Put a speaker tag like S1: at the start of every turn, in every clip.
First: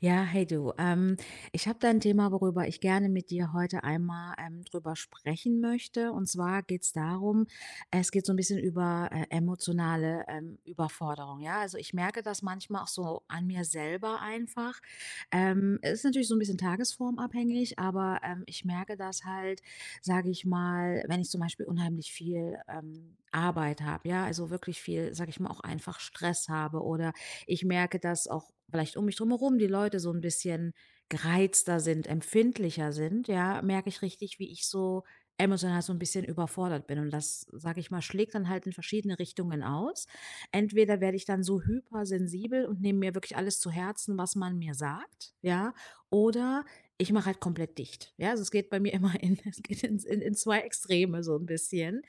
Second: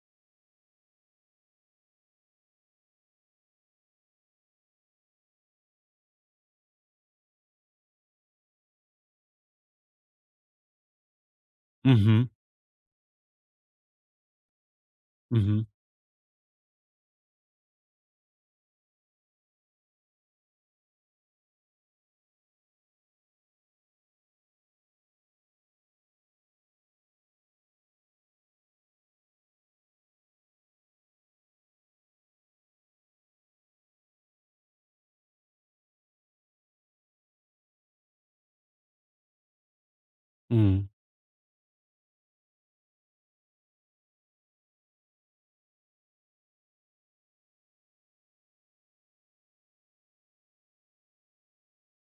S1: Ja, hey du. Ich habe da ein Thema, worüber ich gerne mit dir heute einmal, drüber sprechen möchte. Und zwar geht's darum, es geht so ein bisschen über, emotionale, Überforderung, ja? Also, ich merke
S2: Mhm,
S1: das manchmal auch so an mir selber einfach.
S2: mhm,
S1: Es ist natürlich so ein bisschen tagesformabhängig, aber, ich merke das halt, sage ich mal, wenn ich zum Beispiel unheimlich viel, Arbeit habe, ja? Also, wirklich viel, sage ich mal, auch einfach Stress habe oder ich merke, dass auch vielleicht um mich drumherum die Leute so ein bisschen gereizter sind, empfindlicher sind, ja, merke ich richtig, wie ich so emotional so ein bisschen überfordert bin. Und das, sage ich mal, schlägt dann halt in verschiedene Richtungen aus.
S2: mhm,
S1: Entweder werde ich dann so hypersensibel und nehme mir wirklich alles zu Herzen, was man mir sagt, ja, oder ich mache halt komplett dicht. Ja, also, es geht bei mir immer in es geht in in 2 Extreme so ein bisschen.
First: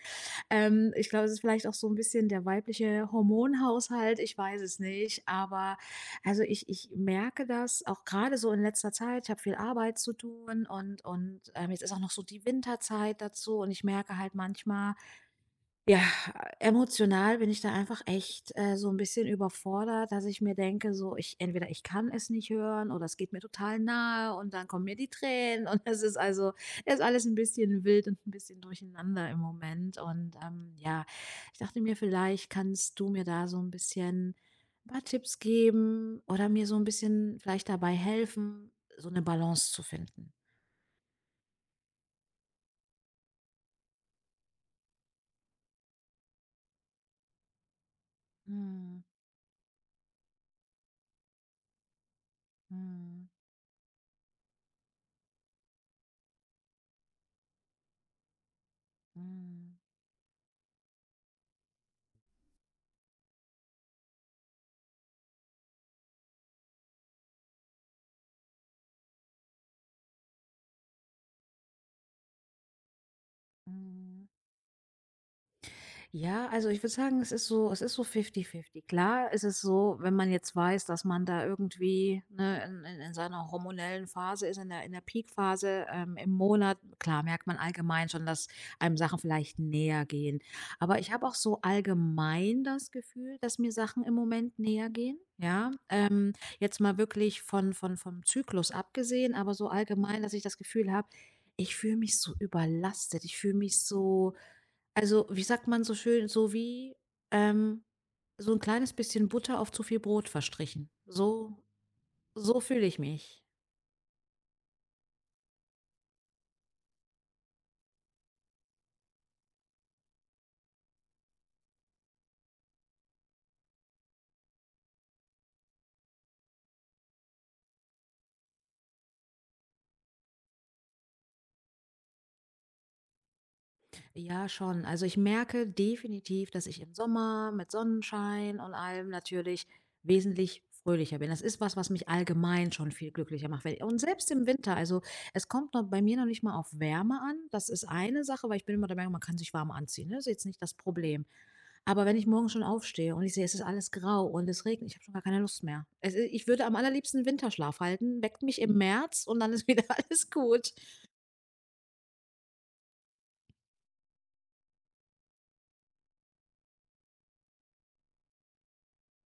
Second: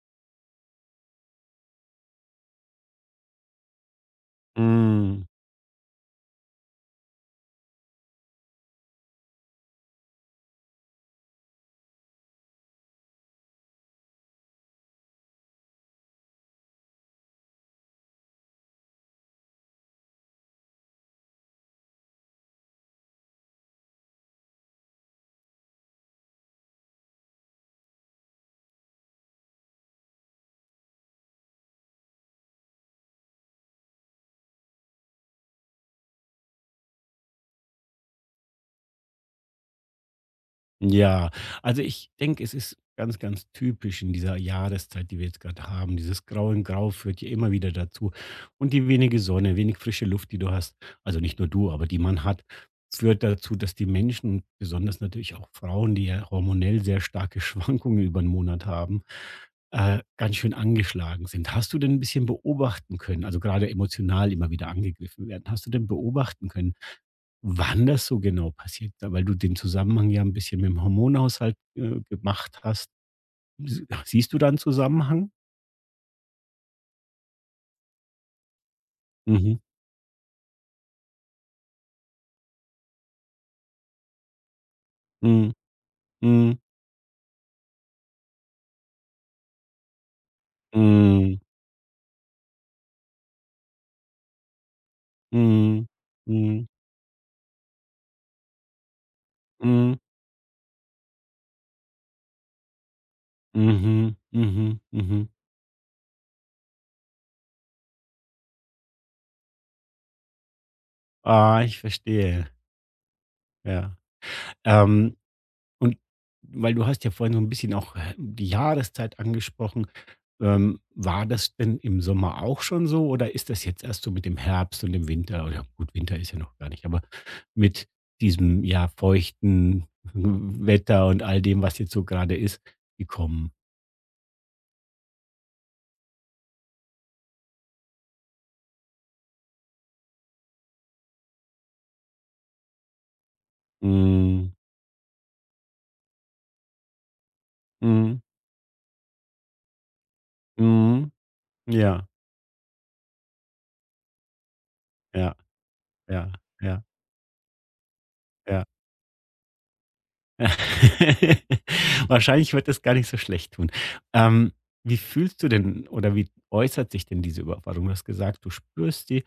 S1: Ich glaube, es ist vielleicht auch so ein bisschen der weibliche Hormonhaushalt, ich weiß es nicht,
S2: mhm.
S1: aber also, ich merke das auch gerade so in letzter Zeit. Ich habe viel Arbeit zu tun und, jetzt ist auch noch so die Winterzeit dazu und ich merke halt manchmal ja, emotional bin ich da einfach echt, so ein bisschen überfordert, dass ich mir denke, so, ich entweder ich kann es nicht hören oder es geht mir total nahe und dann kommen mir die Tränen und es ist also ist alles ein bisschen wild und ein bisschen durcheinander im Moment und, ja, ich dachte mir, vielleicht kannst du mir da so ein bisschen 'n paar Tipps geben oder mir so ein bisschen vielleicht dabei helfen, so eine Balance zu finden.
S2: Ja, also ich denke, es ist ganz, ganz typisch in dieser Jahreszeit, die wir jetzt gerade haben. Dieses Grau in Grau führt ja immer wieder dazu. Und die
S1: Mhm,
S2: wenige Sonne, wenig frische Luft, die du hast, also nicht nur du, aber die man hat, führt
S1: mhm,
S2: dazu, dass die Menschen, besonders natürlich auch Frauen, die ja hormonell sehr starke Schwankungen über den Monat haben,
S1: mhm,
S2: ganz schön angeschlagen sind. Hast du denn ein bisschen beobachten können, also gerade emotional immer wieder angegriffen werden, hast du denn beobachten können, wann das so genau passiert, weil du den Zusammenhang ja ein bisschen mit dem Hormonhaushalt, gemacht hast. Sie
S1: mhm.
S2: siehst du da 'n Zusammenhang?
S1: Ja, also ich würde sagen, es ist so fifty-fifty. Klar ist
S2: Mhm.
S1: es so, wenn man jetzt weiß, dass man da irgendwie, ne, in in seiner hormonellen Phase ist, in der
S2: Mhm.
S1: Peakphase, im
S2: Mhm.
S1: Monat, klar merkt man allgemein schon, dass einem Sachen vielleicht näher gehen. Aber ich habe auch
S2: Mhm.
S1: so allgemein das Gefühl, dass mir Sachen im Moment näher gehen, ja?
S2: Mhm. Mhm.
S1: Jetzt mal wirklich von vom Zyklus abgesehen, aber so
S2: Mhm.
S1: allgemein, dass ich das Gefühl habe, ich fühle mich so überlastet. Ich fühle mich
S2: Mhm.
S1: so
S2: Mhm.
S1: also,
S2: Mhm.
S1: wie sagt man so schön, so wie, ähm, so ein kleines bisschen Butter auf zu viel Brot verstrichen.
S2: Ah,
S1: So
S2: ich verstehe.
S1: so fühle ich mich.
S2: Ja. Ähm Und weil du hast ja vorhin so ein bisschen auch die Jahreszeit angesprochen. War das denn im Sommer auch schon so oder ist das jetzt erst so mit dem Herbst und dem Winter oder gut, Winter ist ja noch gar nicht, aber mit diesem, ja, feuchten Wetter und all dem, was jetzt so gerade ist, gekommen?
S1: Ja, schon. Also ich merke definitiv, dass ich im Sommer mit Sonnenschein und allem natürlich wesentlich fröhlicher bin. Das ist was, was mich allgemein schon viel glücklicher macht. Wenn- und selbst im
S2: Mhm.
S1: Winter, also es kommt noch bei mir noch nicht mal auf Wärme an. Das ist
S2: Mhm.
S1: eine Sache, weil ich bin immer der Meinung, man kann sich warm anziehen. Ne? Das ist jetzt nicht das
S2: Mhm.
S1: Problem. Aber
S2: Ja,
S1: wenn ich morgen schon aufstehe und ich sehe, es ist alles grau und es regnet, ich habe schon gar
S2: ja,
S1: keine Lust mehr. Es, ist-
S2: ja,
S1: ich würde am
S2: ja,
S1: allerliebsten Winterschlaf halten, weckt mich
S2: ja.
S1: im März und dann ist wieder alles gut.
S2: Wahrscheinlich wird es gar nicht so schlecht tun. Ähm, wie fühlst du denn oder wie äußert sich denn diese Überforderung? Du hast gesagt, du spürst die.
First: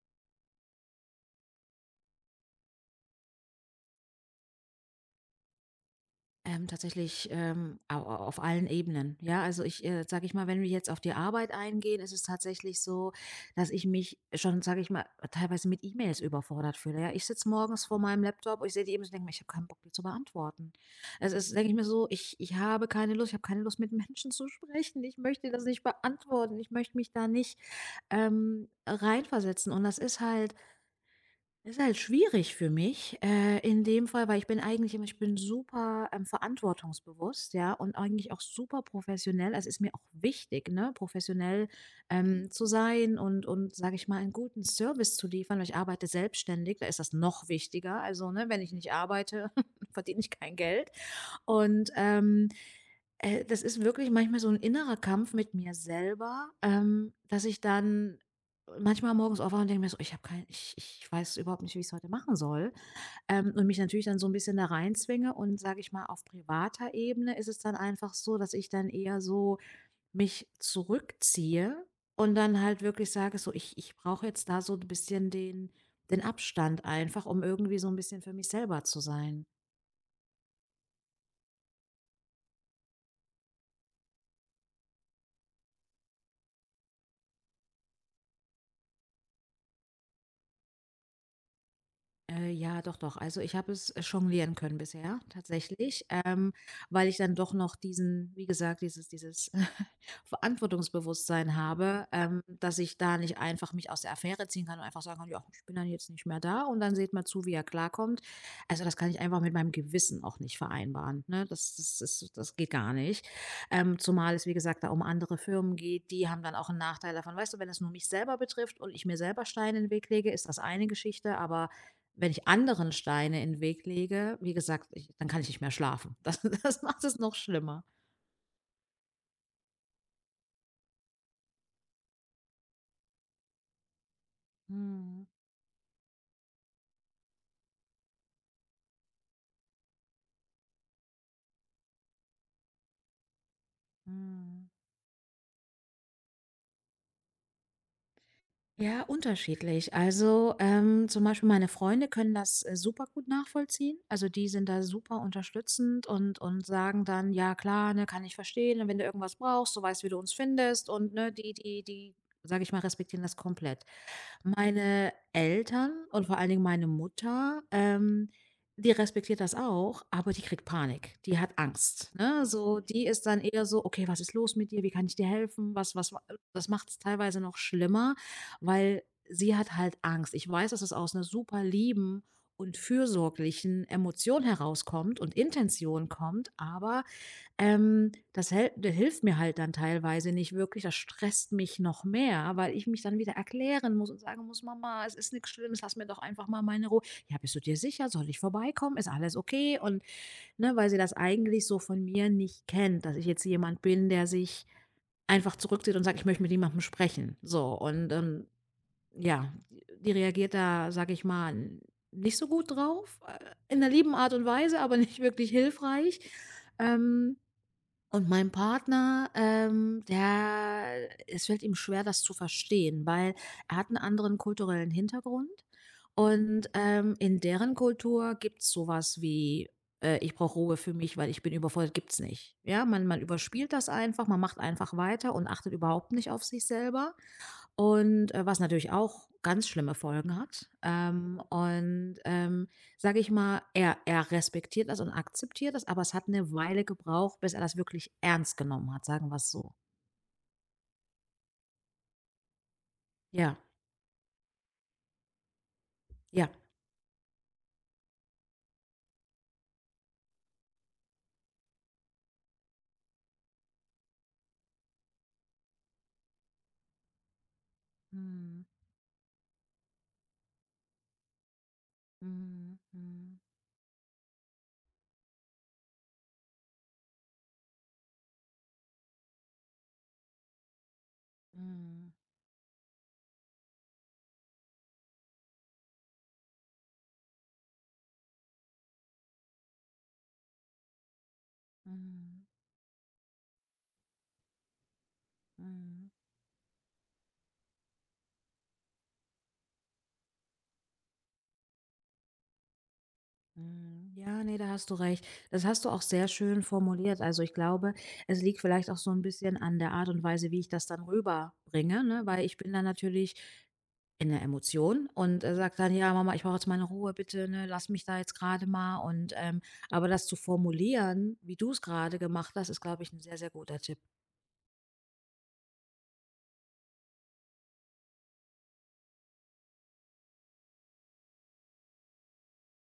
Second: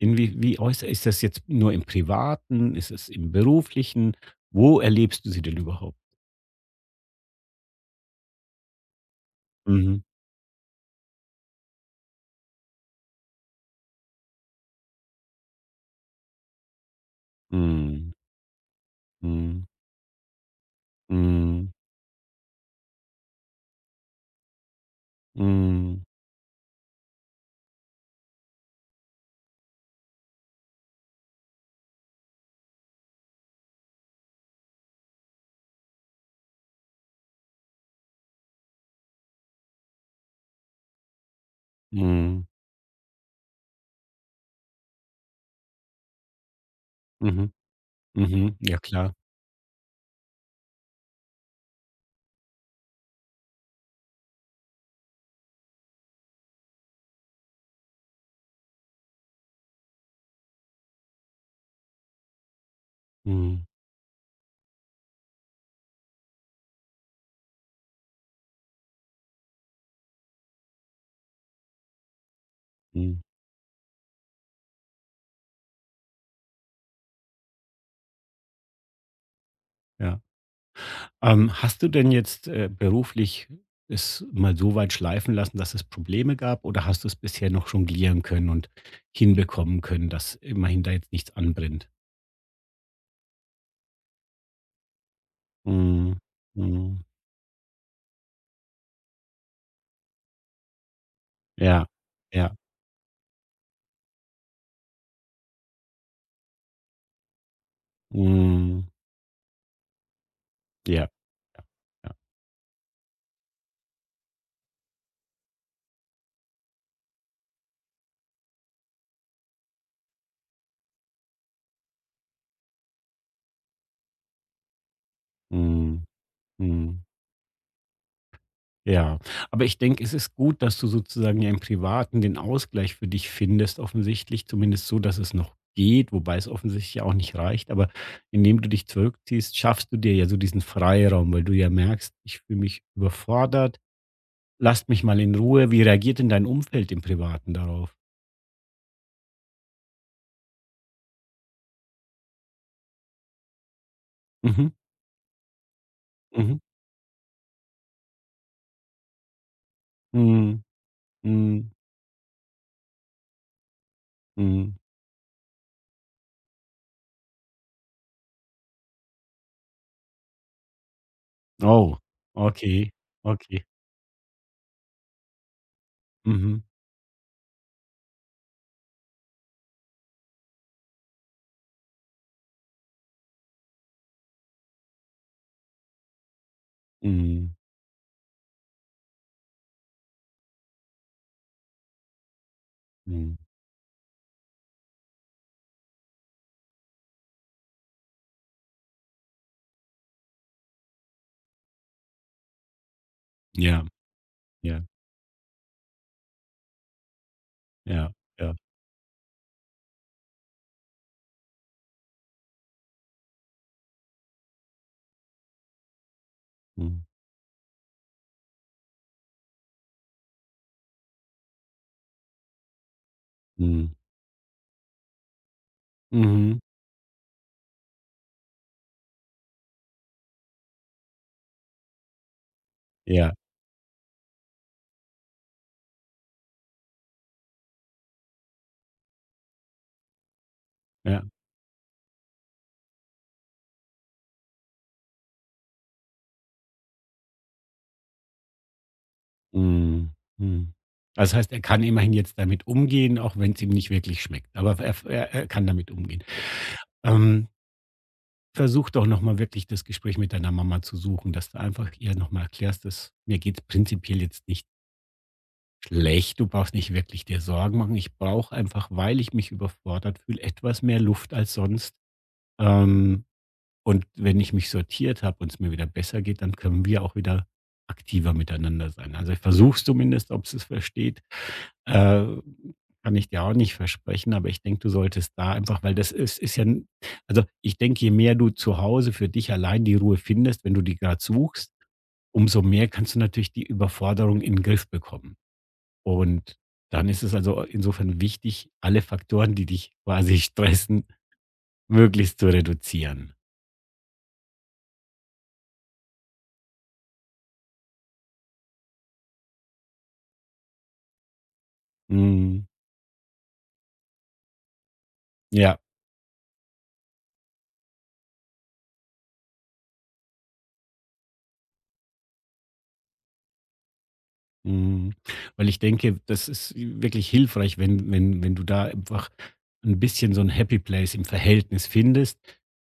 S2: Inwie wie äußert ist das jetzt nur im Privaten? Ist es im Beruflichen? Wo erlebst du sie denn überhaupt?
S1: Tatsächlich, au au auf allen Ebenen. Ja, also ich,
S2: Mhm.
S1: sage ich mal, wenn wir jetzt auf die Arbeit eingehen, ist es tatsächlich so, dass ich mich schon, sage ich mal, teilweise mit E-Mails überfordert fühle. Ja, ich sitze morgens vor
S2: Mhm.
S1: meinem Laptop und ich sehe die E-Mails und denke mir, ich habe keinen
S2: Mhm.
S1: Bock, die zu beantworten. Es ist, denke
S2: Mhm.
S1: ich mir so, ich habe keine Lust, ich habe keine Lust, mit Menschen zu sprechen. Ich möchte das nicht
S2: Mhm.
S1: beantworten. Ich möchte mich da nicht reinversetzen. Und das ist halt schwierig für mich, in dem Fall, weil ich bin eigentlich immer ich bin super, verantwortungsbewusst, ja, und eigentlich auch super professionell. Also, es ist mir auch wichtig, ne, professionell,
S2: Mhm.
S1: zu sein und, sage ich mal, einen guten Service zu liefern, weil ich arbeite selbstständig, da ist das noch
S2: Mhm.
S1: wichtiger. Also, ne,
S2: Mhm.
S1: wenn ich
S2: Ja,
S1: nicht
S2: klar.
S1: arbeite, verdiene ich kein Geld. Und, das ist wirklich manchmal so ein innerer Kampf mit mir selber, dass ich dann manchmal morgens aufwache und denke mir so: „Ich habe kein ich weiß überhaupt nicht, wie ich es heute machen soll.“
S2: Mhm.
S1: Und mich natürlich dann so ein bisschen da reinzwinge und, sage ich mal, auf privater Ebene ist es dann einfach so, dass ich dann eher so mich zurückziehe und dann halt wirklich
S2: Mhm.
S1: sage so: Ich brauche jetzt da so ein bisschen den Abstand einfach, um irgendwie so ein bisschen für mich selber zu sein.“
S2: Ja. Hast du denn jetzt, beruflich es mal so weit schleifen lassen, dass es Probleme gab oder hast du es bisher noch jonglieren können und hinbekommen können, dass immerhin da jetzt nichts anbrennt?
S1: Ja, doch, doch. Also, ich habe es jonglieren können bisher tatsächlich,
S2: Mhm, mhm.
S1: weil ich dann doch noch diesen wie gesagt, dieses Verantwortungsbewusstsein
S2: Ja,
S1: habe,
S2: ja,
S1: dass ich da nicht einfach mich aus der Affäre ziehen kann und einfach sagen kann: „Ja, ich bin dann jetzt nicht mehr da und dann seht mal zu, wie er klarkommt.“ Also,
S2: mhm,
S1: das kann ich einfach mit meinem Gewissen auch nicht
S2: ja,
S1: vereinbaren, ne?
S2: ja,
S1: Das
S2: ja,
S1: ist das geht gar nicht. Zumal es, wie gesagt, da um andere Firmen geht, die haben dann auch einen Nachteil davon. Weißt du, wenn es nur mich selber betrifft und ich mir selber Steine in den Weg lege, ist das eine Geschichte, aber wenn ich anderen Steine in den Weg lege, wie gesagt, ich dann kann ich nicht mehr
S2: mhm,
S1: schlafen. Das das
S2: mhm.
S1: macht es noch schlimmer.
S2: Ja, aber ich denke, es ist gut, dass du sozusagen ja im Privaten den Ausgleich für dich findest, offensichtlich, zumindest so, dass
S1: Mhm,
S2: es noch geht, wobei es offensichtlich ja auch nicht reicht. Aber indem du dich zurückziehst, schaffst du dir ja so diesen Freiraum, weil du ja merkst, ich fühle mich überfordert,
S1: mhm.
S2: lasst mich mal in Ruhe. Wie reagiert denn dein Umfeld im Privaten darauf?
S1: Ja, unterschiedlich. Also, zum Beispiel meine Freunde können das, super gut nachvollziehen. Also, die sind
S2: Mhm,
S1: da super unterstützend
S2: mhm,
S1: und sagen dann: „Ja klar, ne, kann ich verstehen. Und wenn du irgendwas brauchst, du weißt, wie du uns
S2: mhm,
S1: findest.“ Und, ne,
S2: mhm,
S1: die, sage ich mal, respektieren das komplett.
S2: mhm.
S1: Meine Eltern und vor allen Dingen meine Mutter, die respektiert das auch, aber die kriegt Panik. Die hat
S2: Oh,
S1: Angst, ne? So,
S2: okay,
S1: die ist dann
S2: okay.
S1: eher so: „Okay, was ist los mit dir? Wie kann ich dir helfen? Was was wa“
S2: Mhm,
S1: das macht es teilweise noch schlimmer, weil sie hat halt Angst. Ich weiß, dass es aus einer super lieben und fürsorglichen Emotion herauskommt und Intention kommt, aber
S2: mhm,
S1: das hält hilft mir halt dann teilweise nicht wirklich. Das stresst mich noch mehr, weil ich mich dann wieder
S2: mhm.
S1: erklären muss und sagen muss: „Mama, es ist nix Schlimmes, lass mir doch einfach mal meine Ruhe.“ „Ja, bist du dir sicher? Soll ich vorbeikommen? Ist alles okay?“ Und, ne, weil sie das eigentlich so von mir nicht kennt, dass ich jetzt jemand
S2: Ja,
S1: bin, der sich
S2: ja,
S1: einfach zurückzieht und sagt: „Ich möchte mit jemandem sprechen.“ So und,
S2: ja, ja.
S1: ja, die reagiert da, sage ich mal, nicht so gut drauf, in 'ner lieben Art und Weise, aber nicht wirklich hilfreich.
S2: Mhm,
S1: Ähm, und mein Partner, der es fällt ihm schwer, das zu verstehen, weil er hat
S2: mhm,
S1: einen anderen kulturellen Hintergrund
S2: mhm.
S1: und, in deren Kultur gibt's so was wie, „Ich brauche Ruhe für mich, weil ich bin überfordert“, gibt's nicht. Ja, man man
S2: Ja,
S1: überspielt das einfach, man macht einfach weiter und achtet überhaupt nicht auf sich selber. Und, was natürlich auch ganz schlimme Folgen hat.
S2: ja.
S1: Und, sage ich mal, er respektiert das und akzeptiert das, aber es hat eine Weile gebraucht, bis er das wirklich ernst genommen hat, sagen wir's so.
S2: Mhm, mhm. Also, das heißt, er kann immerhin jetzt damit umgehen, auch wenn
S1: Ja,
S2: es ihm nicht wirklich schmeckt. Aber er kann damit umgehen.
S1: ja.
S2: Ähm, versuch doch noch mal wirklich das Gespräch mit deiner Mama zu suchen, dass du einfach ihr noch mal erklärst, dass: „Mir geht es prinzipiell jetzt nicht schlecht. Du brauchst nicht wirklich dir Sorgen machen. Ich brauche
S1: Mhm.
S2: einfach, weil ich mich überfordert fühle, etwas mehr Luft als sonst.“
S1: Mhm.
S2: Ähm
S1: Mhm.
S2: Und wenn ich mich sortiert habe und es mir wieder besser geht, dann können wir auch wieder aktiver miteinander sein. Also ich versuche es zumindest, ob es es versteht.
S1: Mhm.
S2: Äh, kann ich dir auch nicht versprechen, aber ich denke, du solltest da einfach, weil das ist, ist ja, also ich denke, je mehr du zu Hause für dich allein die Ruhe findest, wenn du die gerade suchst,
S1: Mhm.
S2: umso mehr kannst du natürlich die Überforderung in den Griff bekommen.
S1: Mhm.
S2: Und dann ist es also insofern wichtig, alle Faktoren, die dich quasi stressen, möglichst zu reduzieren.
S1: Mhm. Ja, ne, da hast du recht. Das hast du auch sehr schön formuliert. Also, ich glaube, es liegt vielleicht auch so ein bisschen an der Art und Weise, wie ich das dann rüberbringe, ne? Weil ich
S2: Mm,
S1: bin dann natürlich in der Emotion und, sage
S2: ja.
S1: dann: „Ja, Mama, ich brauche jetzt meine Ruhe, bitte, ne? Lass mich da jetzt gerade mal.“ Und, aber das zu formulieren, wie du es gerade gemacht hast, ist, glaube ich, ein sehr, sehr guter Tipp.
S2: Mhm. Weil ich denke, das ist wirklich hilfreich, wenn du da einfach ein bisschen so ein Happy Place im Verhältnis findest.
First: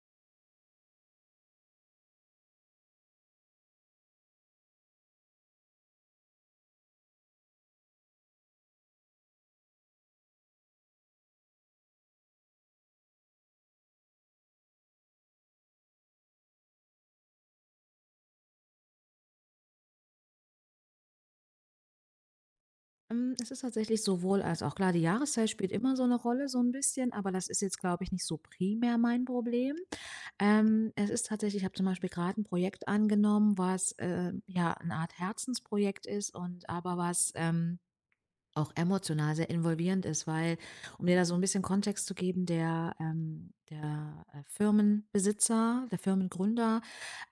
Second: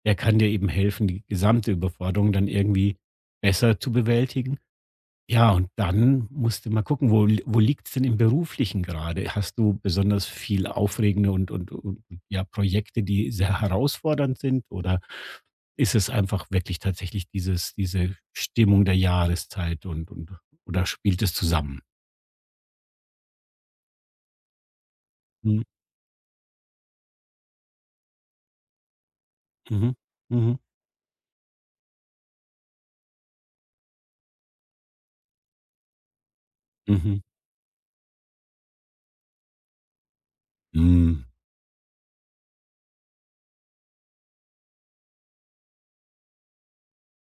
S2: Der kann dir eben helfen, die gesamte Überforderung dann irgendwie besser zu bewältigen. Ja, und dann musst du mal gucken, wo liegt's denn im Beruflichen gerade? Hast du besonders viel aufregende und ja, Projekte, die sehr herausfordernd sind? Oder ist es einfach wirklich tatsächlich diese Stimmung der Jahreszeit und oder spielt es zusammen?
S1: Hm, es ist tatsächlich sowohl als auch. Klar, die Jahreszeit
S2: Hm.
S1: spielt immer so eine Rolle so ein bisschen, aber das ist jetzt, glaube ich, nicht so primär mein Problem.
S2: Mhm. Mhm.
S1: Es ist tatsächlich ich habe zum Beispiel gerade ein Projekt angenommen, was, ja, eine Art Herzensprojekt ist und aber
S2: Mhm.
S1: was, auch emotional sehr involvierend ist, weil um dir da
S2: Mhm.
S1: so ein bisschen Kontext zu geben, der, Firmenbesitzer, der Firmengründer,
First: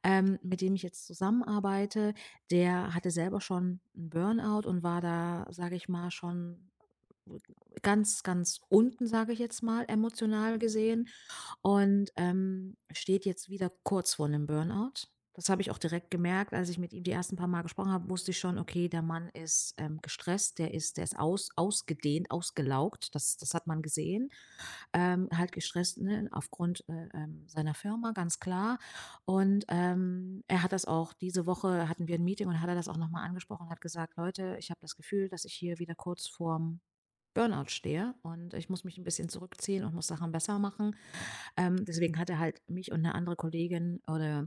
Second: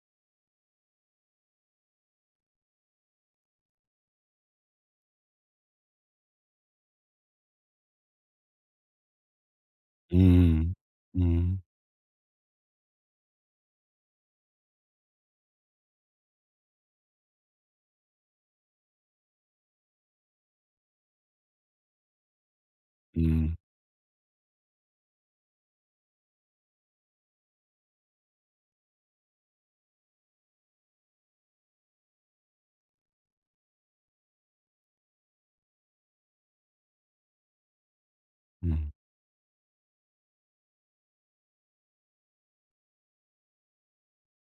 S1: mit dem ich jetzt zusammenarbeite, der hatte selber schon einen Burnout und war da, sage ich mal, schon ganz, ganz unten, sage ich jetzt mal, emotional
S2: Mhm.
S1: gesehen
S2: Mhm.
S1: und, steht jetzt wieder kurz vor 'nem Burnout. Das habe ich auch direkt gemerkt, als ich mit ihm die ersten paar Mal gesprochen habe, wusste ich schon, okay, der Mann ist, gestresst, der ist ausgedehnt, ausgelaugt, das
S2: Mhm.
S1: hat man gesehen. Halt gestresst, ne, aufgrund, seiner Firma, ganz klar. Und, er hat das auch diese Woche hatten wir ein Meeting und hat er das auch noch mal angesprochen und hat gesagt: „Leute, ich habe das Gefühl, dass ich hier wieder kurz vorm Burnout stehe und ich muss
S2: Mhm.
S1: mich ein bisschen zurückziehen und muss Sachen besser machen.“ Ähm, deswegen hat er halt mich und eine andere Kollegin oder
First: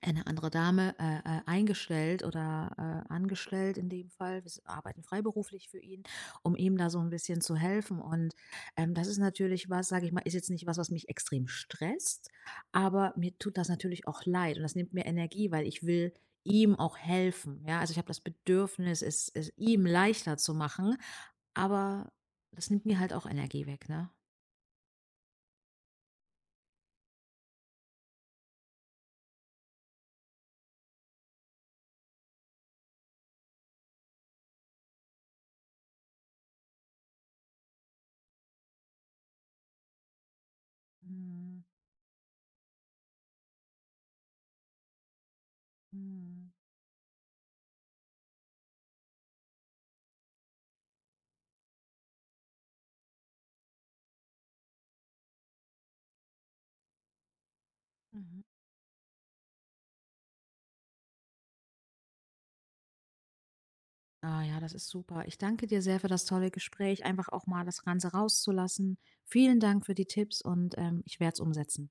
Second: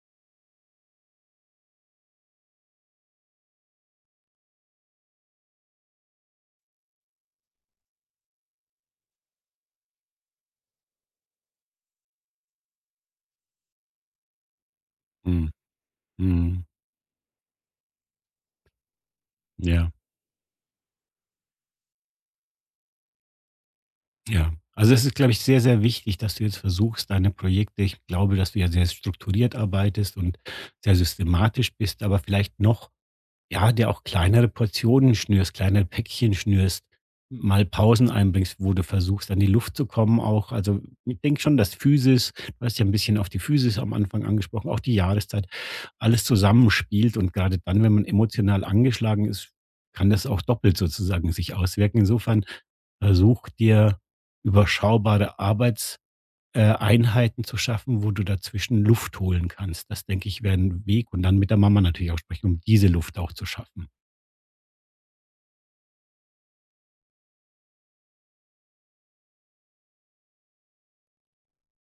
S1: eine andere Dame, eingestellt oder, angestellt in dem Fall. Wir s arbeiten freiberuflich für ihn, um ihm da so ein bisschen zu helfen. Und, das ist natürlich was, sage ich mal ist jetzt nicht was, was mich extrem stresst, aber mir tut das natürlich auch leid und das nimmt mir Energie,
S2: Mhm.
S1: weil ich will
S2: Mhm.
S1: ihm auch helfen, ja? Also, ich habe das Bedürfnis, es ihm
S2: Ja,
S1: leichter zu machen, aber das nimmt mir halt auch Energie weg, ne?
S2: ja. Also, es ist, glaube ich, sehr, sehr wichtig, dass du jetzt versuchst, deine Projekte ich glaube, dass du ja sehr strukturiert arbeitest und sehr systematisch bist, aber vielleicht noch ja, der auch kleinere Portionen schnürst, kleinere Päckchen schnürst, mal Pausen einbringst, wo du versuchst, an die Luft zu kommen auch. Also, ich denke schon,
S1: Mhm,
S2: dass Physis du hast ja ein bisschen auf die Physis am Anfang angesprochen, auch die Jahreszeit, alles zusammenspielt und gerade dann, wenn man emotional angeschlagen ist, kann das auch doppelt sozusagen sich auswirken. Insofern versuch dir überschaubare Arbeits Einheiten zu schaffen, wo du
S1: mhm.
S2: dazwischen Luft holen kannst. Das denke ich, wäre ein Weg und dann mit der Mama natürlich auch sprechen, um diese Luft auch zu schaffen.
S1: Ah ja, das ist super. Ich danke dir sehr für das tolle Gespräch, einfach auch mal das Ganze rauszulassen. Vielen Dank für die Tipps und ich werde es umsetzen.